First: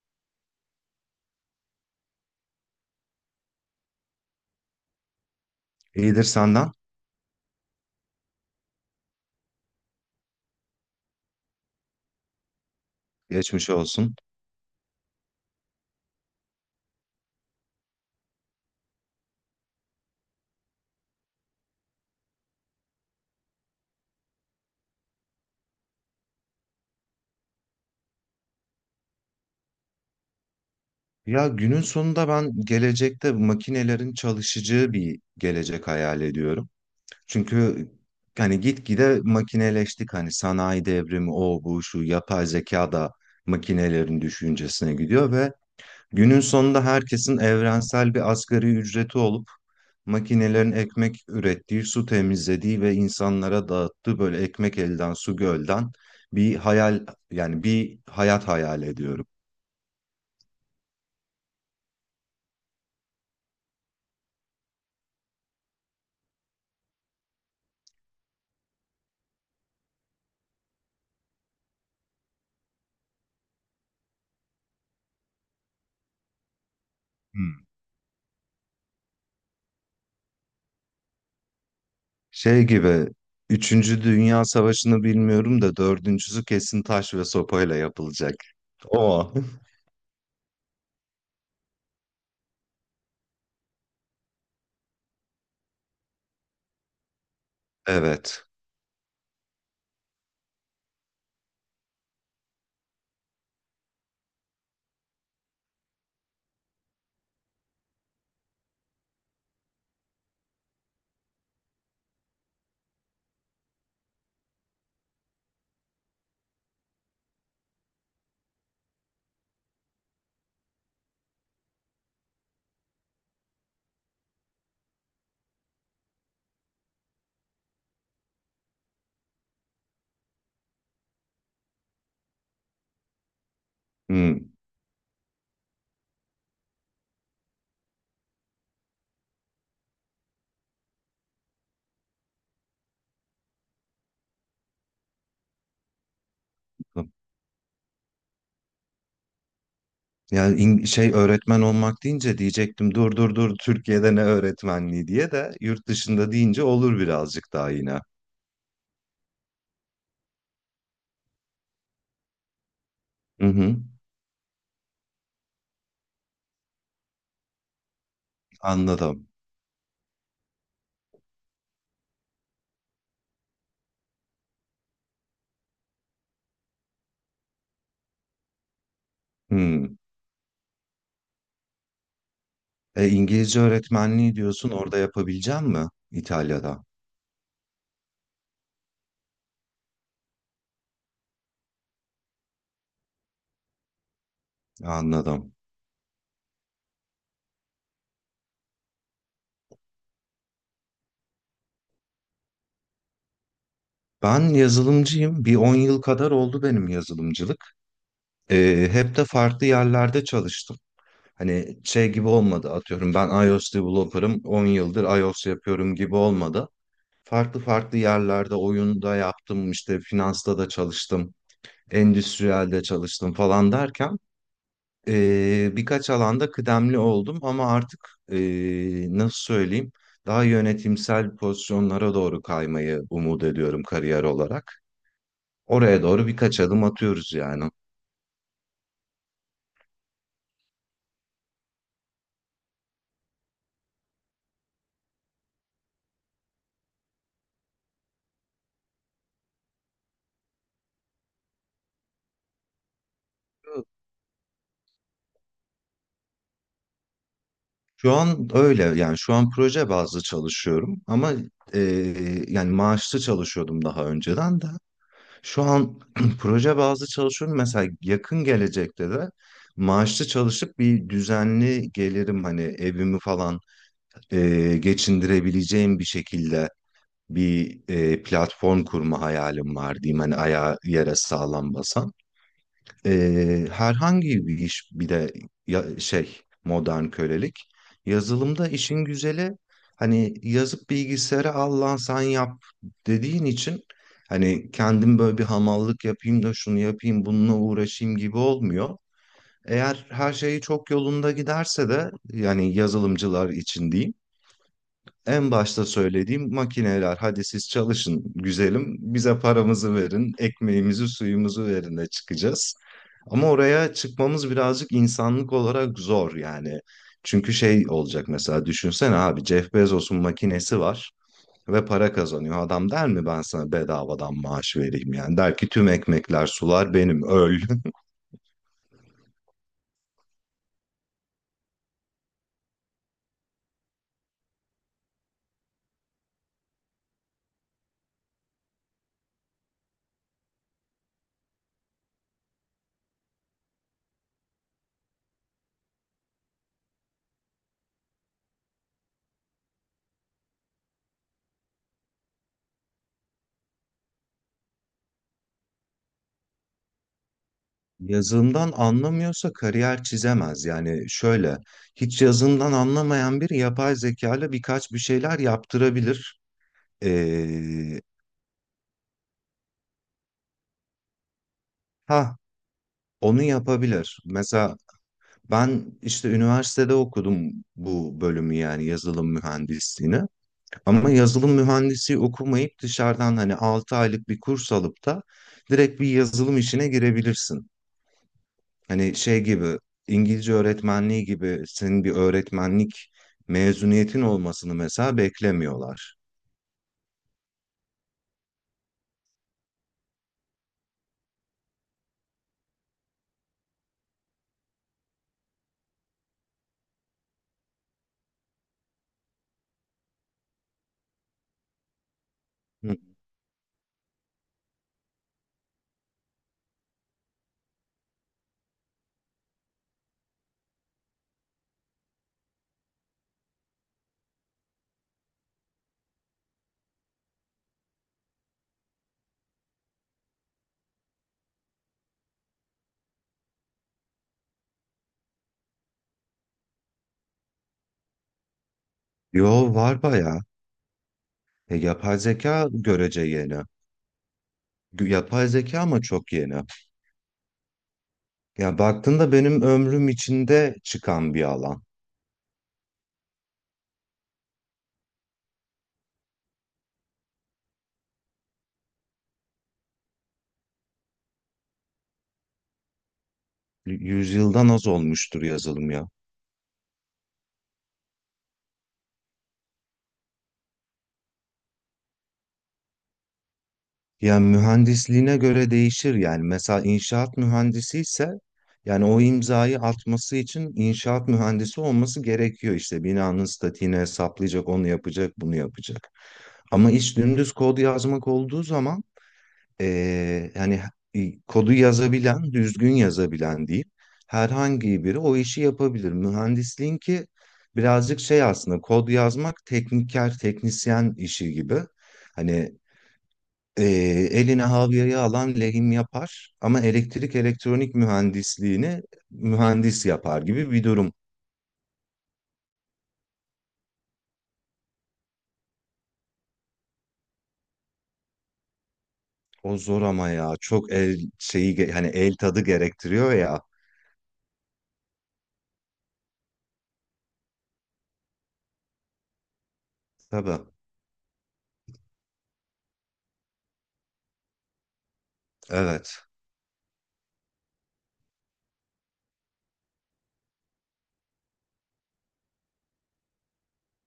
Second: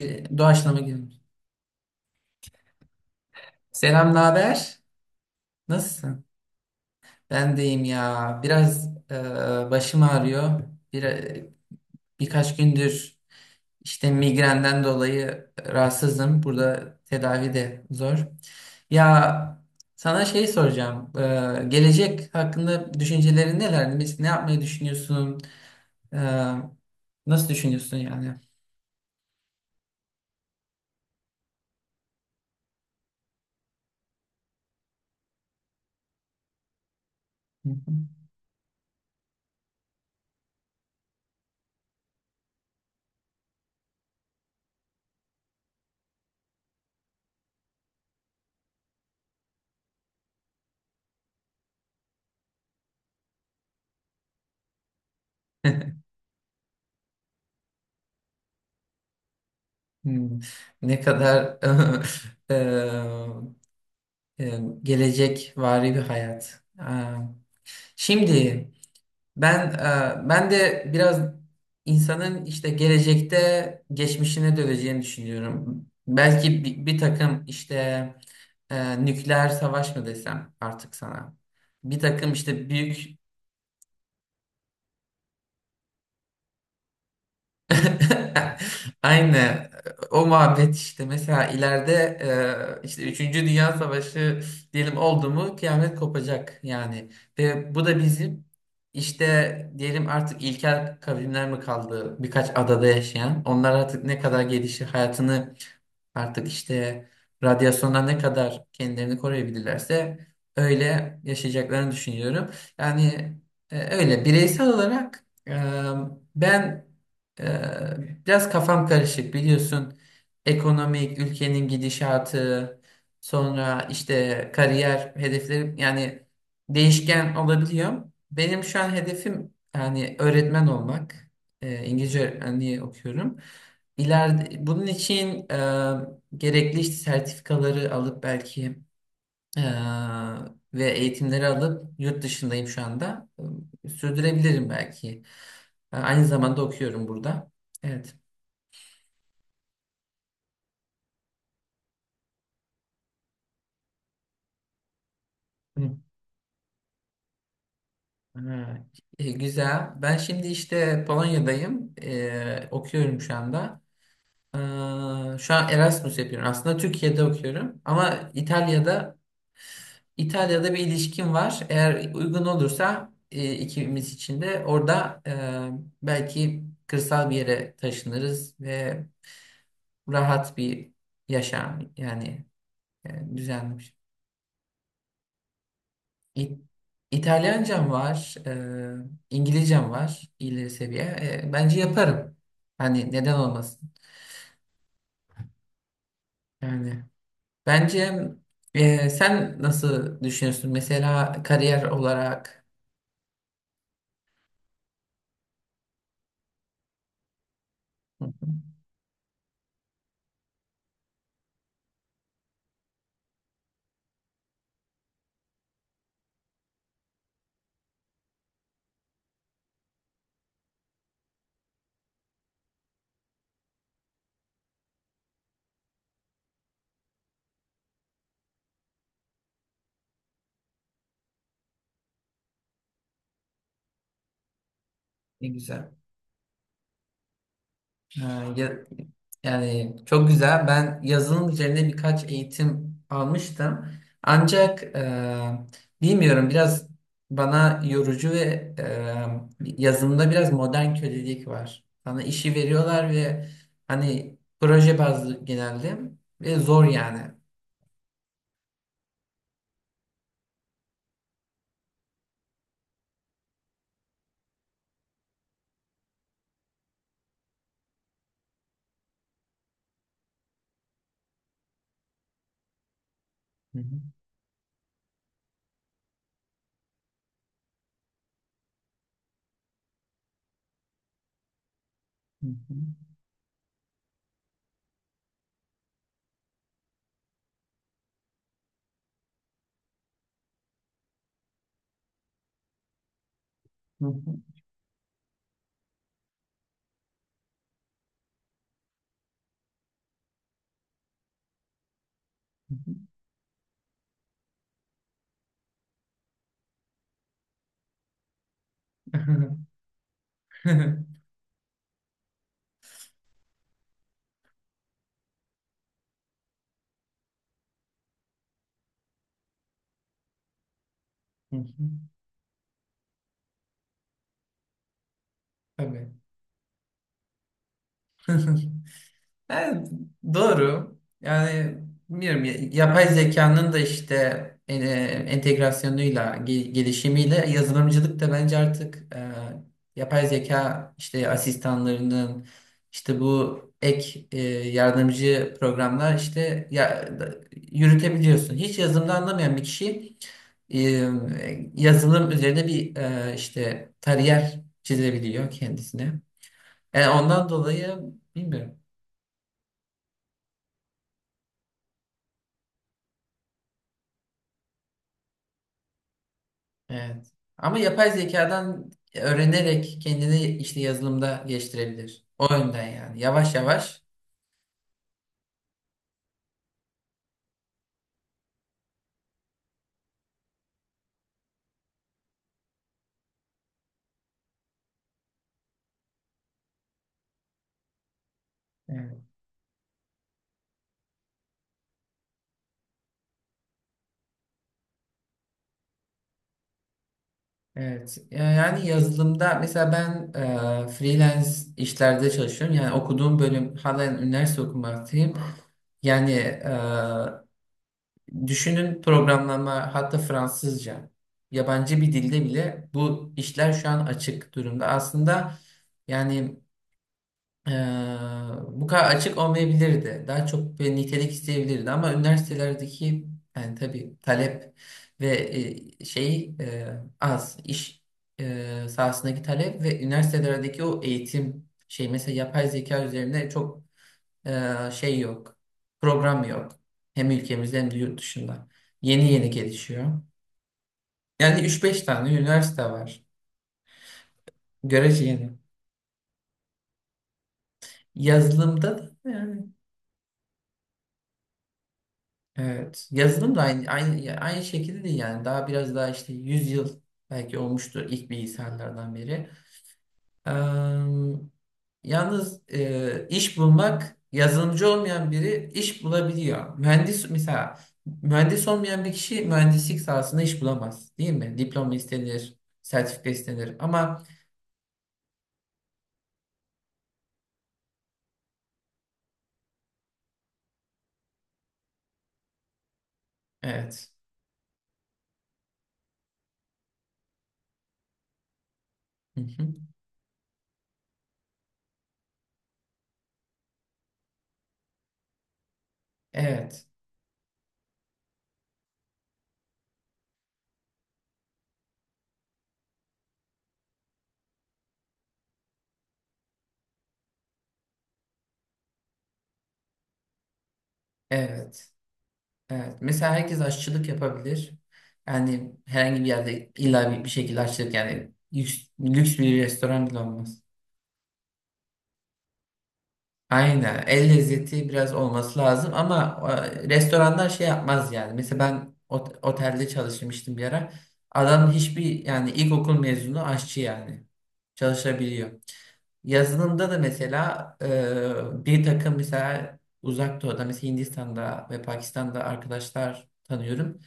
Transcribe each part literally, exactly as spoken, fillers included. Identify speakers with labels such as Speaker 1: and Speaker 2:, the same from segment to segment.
Speaker 1: Ee, Doğaçlama girelim. Selam, ne haber?
Speaker 2: İyidir
Speaker 1: Nasılsın?
Speaker 2: senden.
Speaker 1: Ben deyim ya. Biraz e, başım ağrıyor. Bir, e, birkaç gündür
Speaker 2: Geçmiş
Speaker 1: işte
Speaker 2: olsun.
Speaker 1: migrenden dolayı rahatsızım. Burada tedavi de zor. Ya sana şey soracağım. E, gelecek hakkında düşüncelerin neler? Mes- Ne yapmayı düşünüyorsun? E, nasıl düşünüyorsun yani?
Speaker 2: Ya günün sonunda ben gelecekte makinelerin çalışacağı bir gelecek hayal ediyorum. Çünkü hani gitgide makineleştik, hani sanayi devrimi o bu şu, yapay zeka da makinelerin düşüncesine gidiyor ve günün sonunda herkesin evrensel bir asgari ücreti olup makinelerin ekmek ürettiği, su temizlediği ve insanlara dağıttığı, böyle ekmek elden su gölden bir hayal, yani bir hayat hayal ediyorum.
Speaker 1: Hmm, Ne kadar eee, e, gelecek vari bir hayat. Aa, şimdi ben e, ben de biraz insanın işte gelecekte geçmişine döneceğini düşünüyorum. Belki bir, bir takım
Speaker 2: Hmm.
Speaker 1: işte e, nükleer savaş mı desem artık sana. Bir takım
Speaker 2: Şey
Speaker 1: işte
Speaker 2: gibi,
Speaker 1: büyük.
Speaker 2: Üçüncü Dünya Savaşı'nı bilmiyorum da dördüncüsü kesin taş ve sopayla yapılacak. O.
Speaker 1: Aynı o muhabbet işte mesela ileride e, işte üçüncü Dünya Savaşı diyelim oldu mu kıyamet kopacak yani ve bu da bizim
Speaker 2: Evet.
Speaker 1: işte diyelim artık ilkel kavimler mi kaldı birkaç adada yaşayan onlar artık ne kadar gelişir hayatını. Artık işte radyasyondan ne kadar kendilerini koruyabilirlerse öyle yaşayacaklarını düşünüyorum. Yani e, öyle bireysel olarak e, ben e, biraz kafam karışık biliyorsun. Ekonomik, ülkenin gidişatı, sonra işte kariyer hedeflerim yani değişken olabiliyor. Benim şu an hedefim yani öğretmen olmak. E, İngilizce öğretmenliği okuyorum.
Speaker 2: Hmm.
Speaker 1: İleride, bunun için e, gerekli işte sertifikaları alıp belki e, ve eğitimleri alıp yurt dışındayım şu anda. E, Sürdürebilirim belki. E, aynı zamanda okuyorum burada. Evet.
Speaker 2: Yani in- şey, öğretmen olmak deyince diyecektim dur dur dur Türkiye'de ne öğretmenliği diye, de yurt
Speaker 1: Hı.
Speaker 2: dışında deyince olur birazcık daha, yine.
Speaker 1: Ha, e, güzel. Ben şimdi işte Polonya'dayım. E, okuyorum şu
Speaker 2: Hı hı.
Speaker 1: anda. E, şu an Erasmus yapıyorum. Aslında Türkiye'de okuyorum ama İtalya'da
Speaker 2: Anladım.
Speaker 1: İtalya'da bir ilişkim var. Eğer uygun olursa e, ikimiz için de orada e, belki kırsal bir yere taşınırız ve
Speaker 2: Hmm.
Speaker 1: rahat bir yaşam yani
Speaker 2: E,
Speaker 1: e,
Speaker 2: İngilizce
Speaker 1: düzenlemiş.
Speaker 2: öğretmenliği diyorsun, orada yapabileceğim mi
Speaker 1: İ-
Speaker 2: İtalya'da?
Speaker 1: İtalyancam var, e, İngilizcem var ileri seviye. E, bence yaparım. Hani neden olmasın?
Speaker 2: Anladım.
Speaker 1: Yani bence, e, sen nasıl düşünüyorsun? Mesela kariyer olarak.
Speaker 2: Ben yazılımcıyım. Bir on yıl kadar oldu benim yazılımcılık.
Speaker 1: Hı.
Speaker 2: Ee, hep de farklı yerlerde çalıştım. Hani şey gibi olmadı, atıyorum ben iOS developer'ım, on yıldır iOS yapıyorum gibi olmadı. Farklı farklı yerlerde, oyunda yaptım, işte finansta da çalıştım, endüstriyelde çalıştım falan derken ee, birkaç alanda kıdemli oldum, ama artık ee, nasıl söyleyeyim, daha yönetimsel pozisyonlara doğru kaymayı umut ediyorum, kariyer olarak.
Speaker 1: Ne güzel.
Speaker 2: Oraya doğru birkaç adım atıyoruz yani.
Speaker 1: Ha, ya- Yani çok güzel. Ben yazılım üzerine birkaç eğitim almıştım. Ancak e, bilmiyorum, biraz bana yorucu ve e, yazılımda biraz modern kölelik var. Sana işi veriyorlar ve hani proje bazlı genelde. Ve zor yani.
Speaker 2: Şu an öyle yani, şu an proje bazlı çalışıyorum, ama e, yani maaşlı çalışıyordum daha önceden de. Şu an proje bazlı çalışıyorum. Mesela yakın gelecekte de maaşlı çalışıp bir düzenli gelirim, hani evimi falan
Speaker 1: Hı hı,
Speaker 2: e, geçindirebileceğim bir şekilde bir e, platform kurma hayalim var diyeyim, hani ayağı yere sağlam basan.
Speaker 1: hı hı,
Speaker 2: Ee, herhangi bir iş bile, ya, şey, modern kölelik. Yazılımda işin güzeli, hani yazıp bilgisayara al lan sen yap dediğin için,
Speaker 1: hı hı,
Speaker 2: hani kendim böyle bir hamallık yapayım da şunu yapayım bununla uğraşayım gibi olmuyor. Eğer her şeyi çok yolunda giderse de, yani yazılımcılar için diyeyim, en başta söylediğim, makineler hadi siz çalışın güzelim,
Speaker 1: hı
Speaker 2: bize
Speaker 1: hı.
Speaker 2: paramızı verin, ekmeğimizi suyumuzu verin de çıkacağız. Ama oraya çıkmamız birazcık insanlık olarak zor yani. Çünkü şey olacak, mesela düşünsene abi, Jeff Bezos'un makinesi var
Speaker 1: Hı hı.
Speaker 2: ve para kazanıyor. Adam der mi ben sana bedavadan maaş vereyim? Yani der ki tüm
Speaker 1: Tabii.
Speaker 2: ekmekler sular benim, öl.
Speaker 1: Yani doğru. Yani bilmiyorum, ya- yapay zekanın da işte e, entegrasyonuyla, ge- gelişimiyle yazılımcılık da bence artık e, yapay zeka işte asistanlarının işte bu ek e, yardımcı programlar işte ya, yürütebiliyorsun. Hiç yazılımda anlamayan bir kişi e, yazılım üzerine bir e, işte kariyer çizebiliyor kendisine. Yani ondan dolayı
Speaker 2: Yazından
Speaker 1: bilmiyorum.
Speaker 2: anlamıyorsa kariyer çizemez. Yani şöyle, hiç yazından anlamayan biri yapay zeka ile birkaç bir şeyler yaptırabilir.
Speaker 1: Evet. Ama
Speaker 2: Ee,
Speaker 1: yapay zekadan öğrenerek kendini işte yazılımda geliştirebilir.
Speaker 2: ha,
Speaker 1: O yönden yani.
Speaker 2: onu
Speaker 1: Yavaş yavaş.
Speaker 2: yapabilir. Mesela ben işte üniversitede okudum bu bölümü, yani yazılım mühendisliğini. Ama yazılım mühendisi okumayıp, dışarıdan hani altı aylık bir kurs alıp da direkt bir yazılım işine girebilirsin. Hani
Speaker 1: Evet.
Speaker 2: şey gibi, İngilizce öğretmenliği gibi senin bir öğretmenlik mezuniyetin olmasını mesela beklemiyorlar.
Speaker 1: Evet. Yani yazılımda mesela ben e, freelance işlerde çalışıyorum. Yani okuduğum bölüm halen üniversite okumaktayım. Yani e, düşünün, programlama hatta Fransızca, yabancı bir dilde bile
Speaker 2: Hı.
Speaker 1: bu işler şu an açık durumda. Aslında, yani, Ee, bu kadar açık olmayabilirdi. Daha çok bir nitelik isteyebilirdi ama üniversitelerdeki, yani tabii, talep ve e, şey e, az iş e, sahasındaki talep ve üniversitelerdeki o eğitim, şey, mesela yapay zeka üzerine çok e, şey yok. Program yok. Hem ülkemizde hem de yurt dışında. Yeni yeni
Speaker 2: Yo, var
Speaker 1: gelişiyor.
Speaker 2: bayağı.
Speaker 1: Yani
Speaker 2: E,
Speaker 1: üç beş
Speaker 2: yapay
Speaker 1: tane
Speaker 2: zeka
Speaker 1: üniversite
Speaker 2: görece
Speaker 1: var.
Speaker 2: yeni. Gü-
Speaker 1: Görece
Speaker 2: Yapay
Speaker 1: yeni.
Speaker 2: zeka ama çok yeni. Ya
Speaker 1: Yazılımda da
Speaker 2: baktığında benim
Speaker 1: yani.
Speaker 2: ömrüm içinde çıkan bir alan.
Speaker 1: Evet. Yazılım da aynı, aynı, aynı şekilde değil yani. Daha biraz daha işte yüz yıl belki olmuştur ilk bilgisayarlardan beri. Eee, yalnız eee, iş
Speaker 2: Y-
Speaker 1: bulmak,
Speaker 2: Yüzyıldan az
Speaker 1: yazılımcı olmayan
Speaker 2: olmuştur
Speaker 1: biri
Speaker 2: yazılım
Speaker 1: iş
Speaker 2: ya.
Speaker 1: bulabiliyor. Mühendis mesela mühendis olmayan bir kişi mühendislik sahasında iş bulamaz değil mi? Diploma istenir, sertifika istenir ama
Speaker 2: Yani mühendisliğine göre değişir, yani mesela inşaat mühendisi ise, yani o imzayı atması için inşaat mühendisi olması gerekiyor, işte binanın statiğini
Speaker 1: evet.
Speaker 2: hesaplayacak, onu yapacak, bunu yapacak. Ama iş dümdüz kod yazmak olduğu zaman
Speaker 1: Hı hı.
Speaker 2: eee, yani e, kodu yazabilen, düzgün yazabilen değil, herhangi biri o işi yapabilir.
Speaker 1: Evet.
Speaker 2: Mühendisliğin ki birazcık şey, aslında kod yazmak tekniker teknisyen işi gibi. Hani e, eline havyayı alan lehim yapar ama elektrik elektronik mühendisliğini mühendis yapar gibi bir durum.
Speaker 1: Evet. Evet. Mesela herkes aşçılık yapabilir. Yani herhangi bir yerde illa bir, bir şekilde aşçılık yani lüks, lüks bir
Speaker 2: O zor
Speaker 1: restoran bile
Speaker 2: ama ya,
Speaker 1: olmaz.
Speaker 2: çok el şeyi ge- hani el tadı gerektiriyor ya.
Speaker 1: Aynen. El lezzeti biraz olması lazım ama e, restoranlar şey yapmaz yani. Mesela ben ot- otelde çalışmıştım bir
Speaker 2: Tabii.
Speaker 1: ara. Adam hiçbir yani ilkokul mezunu aşçı yani. Çalışabiliyor.
Speaker 2: Evet.
Speaker 1: Yazılımda da mesela e, bir takım mesela uzak doğuda mesela Hindistan'da ve Pakistan'da arkadaşlar tanıyorum.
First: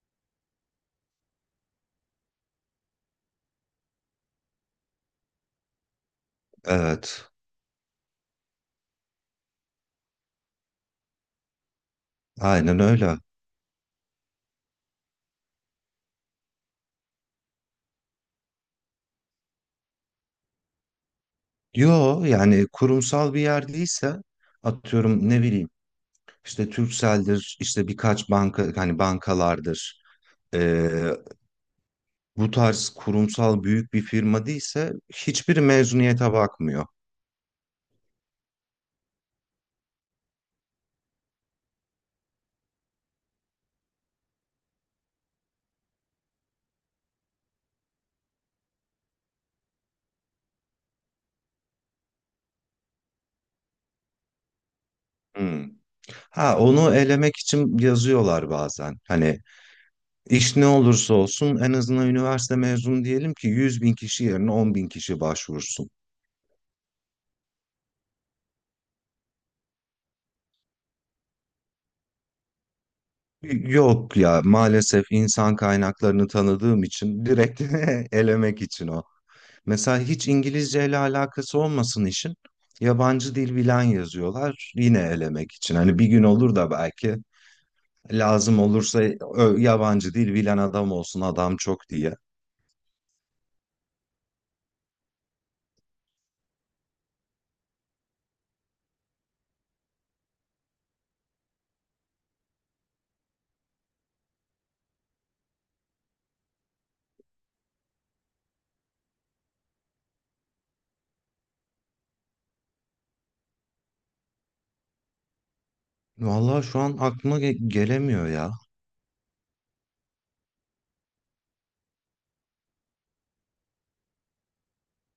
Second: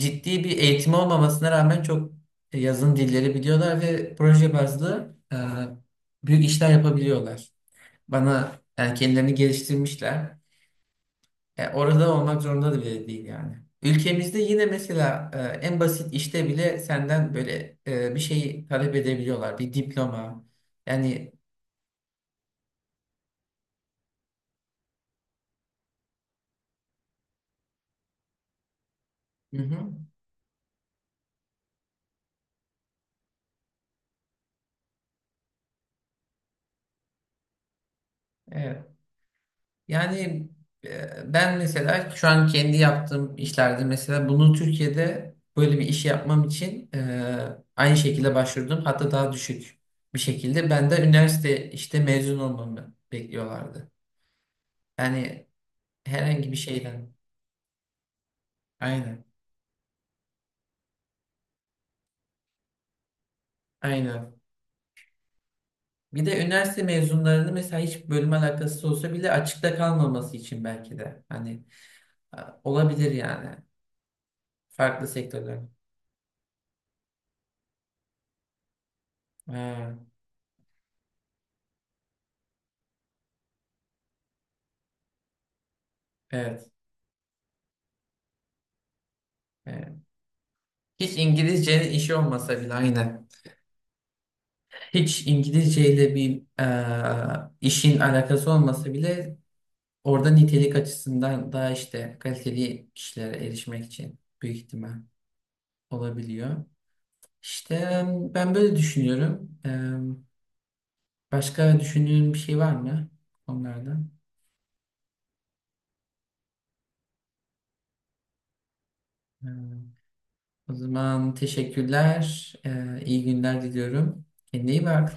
Speaker 1: Ciddi bir eğitim olmamasına rağmen çok yazın dilleri biliyorlar ve proje bazlı e, büyük işler
Speaker 2: Evet.
Speaker 1: yapabiliyorlar. Bana yani kendilerini geliştirmişler. E, orada olmak zorunda
Speaker 2: Aynen
Speaker 1: da bile
Speaker 2: öyle.
Speaker 1: değil yani. Ülkemizde yine mesela e, en basit işte bile senden böyle e, bir şeyi talep edebiliyorlar. Bir diploma. Yani
Speaker 2: Yo yani, kurumsal bir yer değilse, atıyorum ne bileyim, işte Turkcell'dir, işte birkaç banka, hani
Speaker 1: hı hı,
Speaker 2: bankalardır, bu tarz kurumsal büyük bir firma değilse hiçbir mezuniyete bakmıyor.
Speaker 1: evet. Yani e, ben mesela şu an kendi yaptığım işlerde mesela bunu Türkiye'de böyle bir iş yapmam için e, aynı şekilde başvurdum. Hatta daha düşük bir şekilde. Ben de üniversite işte mezun olmamı bekliyorlardı. Yani
Speaker 2: Hmm.
Speaker 1: herhangi bir
Speaker 2: Ha, onu
Speaker 1: şeyden.
Speaker 2: elemek için yazıyorlar bazen.
Speaker 1: Aynen.
Speaker 2: Hani iş ne olursa olsun, en azından üniversite mezunu, diyelim ki yüz bin kişi
Speaker 1: Aynen.
Speaker 2: yerine on bin kişi başvursun.
Speaker 1: Bir de üniversite mezunlarını mesela hiç bölüm alakası olsa bile açıkta kalmaması için belki de. Hani e, olabilir yani.
Speaker 2: Yok ya,
Speaker 1: Farklı
Speaker 2: maalesef insan
Speaker 1: sektörler.
Speaker 2: kaynaklarını tanıdığım için direkt elemek için o.
Speaker 1: Ha,
Speaker 2: Mesela hiç İngilizce ile alakası olmasın işin. Yabancı dil bilen yazıyorlar, yine elemek için. Hani bir gün olur
Speaker 1: evet.
Speaker 2: da belki lazım olursa ö,
Speaker 1: Evet.
Speaker 2: yabancı dil bilen adam
Speaker 1: Hiç
Speaker 2: olsun, adam çok
Speaker 1: İngilizcenin işi
Speaker 2: diye.
Speaker 1: olmasa bile aynen. Hiç İngilizceyle bir e, işin alakası olmasa bile orada nitelik açısından daha işte kaliteli kişilere erişmek için büyük ihtimal olabiliyor. İşte ben böyle düşünüyorum. E, başka düşündüğün bir şey var mı onlardan?
Speaker 2: Vallahi şu an aklıma ge- gelemiyor ya.
Speaker 1: E, o zaman teşekkürler. E, iyi günler diliyorum. Kendine iyi bak.